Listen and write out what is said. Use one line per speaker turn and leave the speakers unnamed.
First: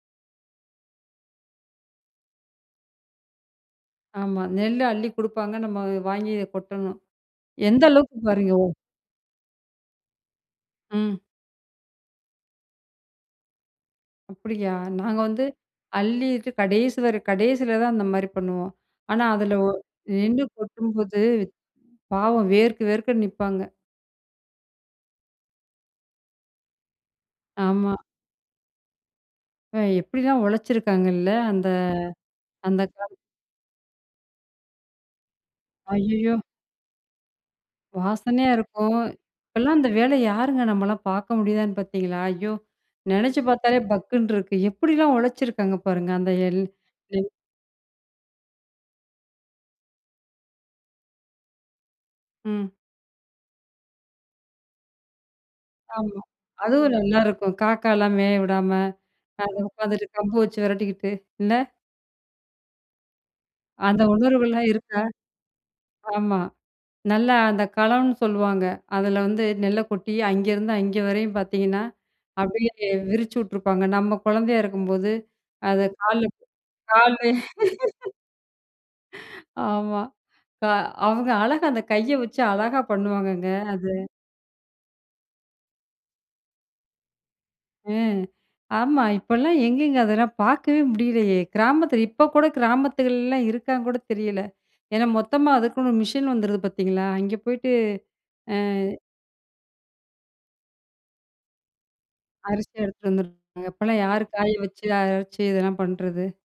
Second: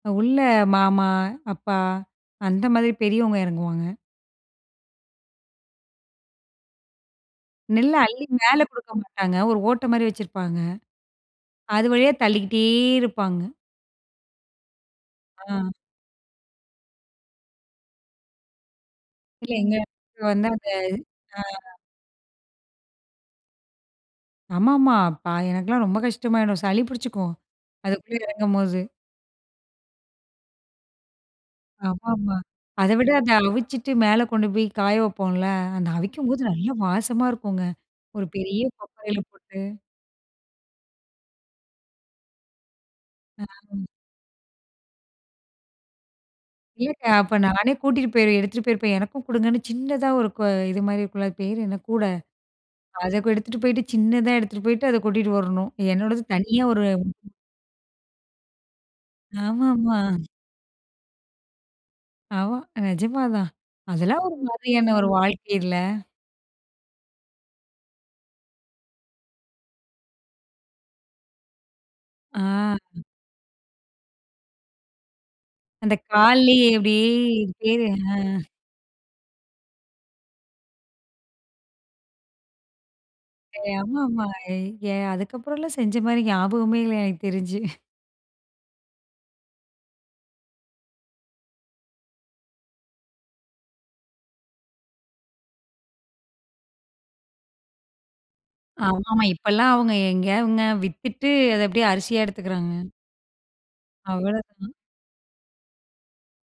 உள்ள மாமா, அப்பா அந்த மாரி பெரியவங்க எறங்குவாங்க.
ஆமா, நெல் அள்ளி குடுப்பாங்க. நம்ம வாங்கி கொட்டணும். எந்த
நெல்ல
அளவுக்கு
அள்ளி
பாருங்க
மேல
ஒ
குடுக்க மாட்டாங்க. ஒரு ஓட்ட மாரி வச்சிருப்பாங்க.
ம்.
அது வழியா தள்ளிக்கிட்டே இருப்பாங்க.
அப்டியா! நாங்க வந்து
ஆ.
அள்ளிட்டு கடேசி வர கடேசில தான் அந்த மாரி பண்ணுவோம். ஆனா,
இல்ல
அதில ஒ
எங்க [unintelligible]
நின்னு
வந்து அந்த
கொட்டும்போது வித்
ஆ.
பாவம் வேர்க்க, வேர்க்க நிப்பாங்க.
ஆமாமா, பா எனக்கெல்லாம் ரொம்ப கஷ்டமாயிடும். சளி பிடிச்சிக்கும்.
ஆமா.
அதுக்குள்ள எறங்கும்போது.
அப்ப எப்படிலாம் உழச்சிருக்காங்கல்ல அந்த
ஆமாமா,
அந்த
அத விட
காலத்துல!
அத அவிச்சுட்டு மேல கொண்டு போய் காய வைப்போம்ல. அந்த
ஐயயோ!
அவிக்கும்போது நல்லா வாசமா இருக்குங்க. ஒரு
வாசனையா
பெரிய
இருக்கும்.
கொப்பறையில போட்டு
இப்போலாம் அந்த வேலைய யாருங்க நம்மலாம் பார்க்க முடியுதான்னு பார்த்தீங்களா, ஐயோ! நெனச்சு பார்த்தாலே
அ.
பக்குனு இருக்கு. எப்படிலாம் உழச்சிருக்காங்க பாருங்க. அந்த
இல்லக்கா,
[unintelligible]
அப்போ நானே கூட்டிட்டு போயிருவேன். எடுத்துட்டு போயிருப்பேன். எனக்கும் குடுங்கன்னு சின்னதா ஒரு கு இது மாரி இருக்கும்ல. அது பேர் என்ன? கூட!
ம்.
அத எடுத்துட்டு போய்ட்டு, சின்னதா எடுத்துட்டு போய்ட்டு அத கொட்டிட்டு வரணும்.
ஆமா,
என்னோடது தனியா ஒரு
அதுவும் நல்லாயிருக்கும். காக்காலாம் மேய விடாம, அங்க
ஆமாமா.
உட்காந்துட்டு கம்பு வச்சு வெரட்டிக்கிட்டு, இல்ல?
ஆமா, நிஜமா தான்.
அந்த
அதெல்லாம் ஒரு
உணர்வுகள்லாம்
மாதிரியான
இருக்கா?
ஒரு வாழ்க்கை இல்ல.
ஆமா, நல்லா அந்த களம்னு சொல்லுவாங்க. அதில வந்து நெல்ல கொட்டி அங்கேருந்து அங்கே வரையும் பார்த்தீங்கன்னா,
ஆ.
அப்படியே விரிச்சு விட்டுருப்பாங்க. நம்ம குழந்தையா இருக்கும்போது அத
அந்த
கால்ல போ
கால்லயே இப்டியே
கால்லயே.
பேரு ஆ.
ஆமா, க அவங்க அழகா அந்த கைய வச்சு அழகா பண்ணுவாங்கங்க.
எ
அது
ஆமாமா, எ அ அதுக்கப்புறம்லா செஞ்ச மாரி ஞாபகமே இல்ல எனக்கு தெரிஞ்சு.
ம். ஆமா, இப்போலாம் எங்கேங்க அதெல்லா பார்க்கவே முடியலையே, கிராமத்தில இப்போ கூட கிராமத்துகள்லலாம் இருக்கான்னு கூட தெரியல. ஏனா மொத்தமா அதுக்குன்னு ஒரு மிஷின் வந்துருது பார்த்தீங்களா, அங்க போயிட்டு அ.
ஆமாமா, இப்போலாம் அவங்க எங்க அவுங்க? வித்துட்டு அத அப்படியே அரிசியா
அரிசி
எடுத்துக்கிறாங்க.
எடுத்துட்டு வந்துருவாங்க. இப்பலாம் யார் காய
அவ்வளோதான்.
வச்சு, அரைச்சு இதெல்லாம் பண்றது?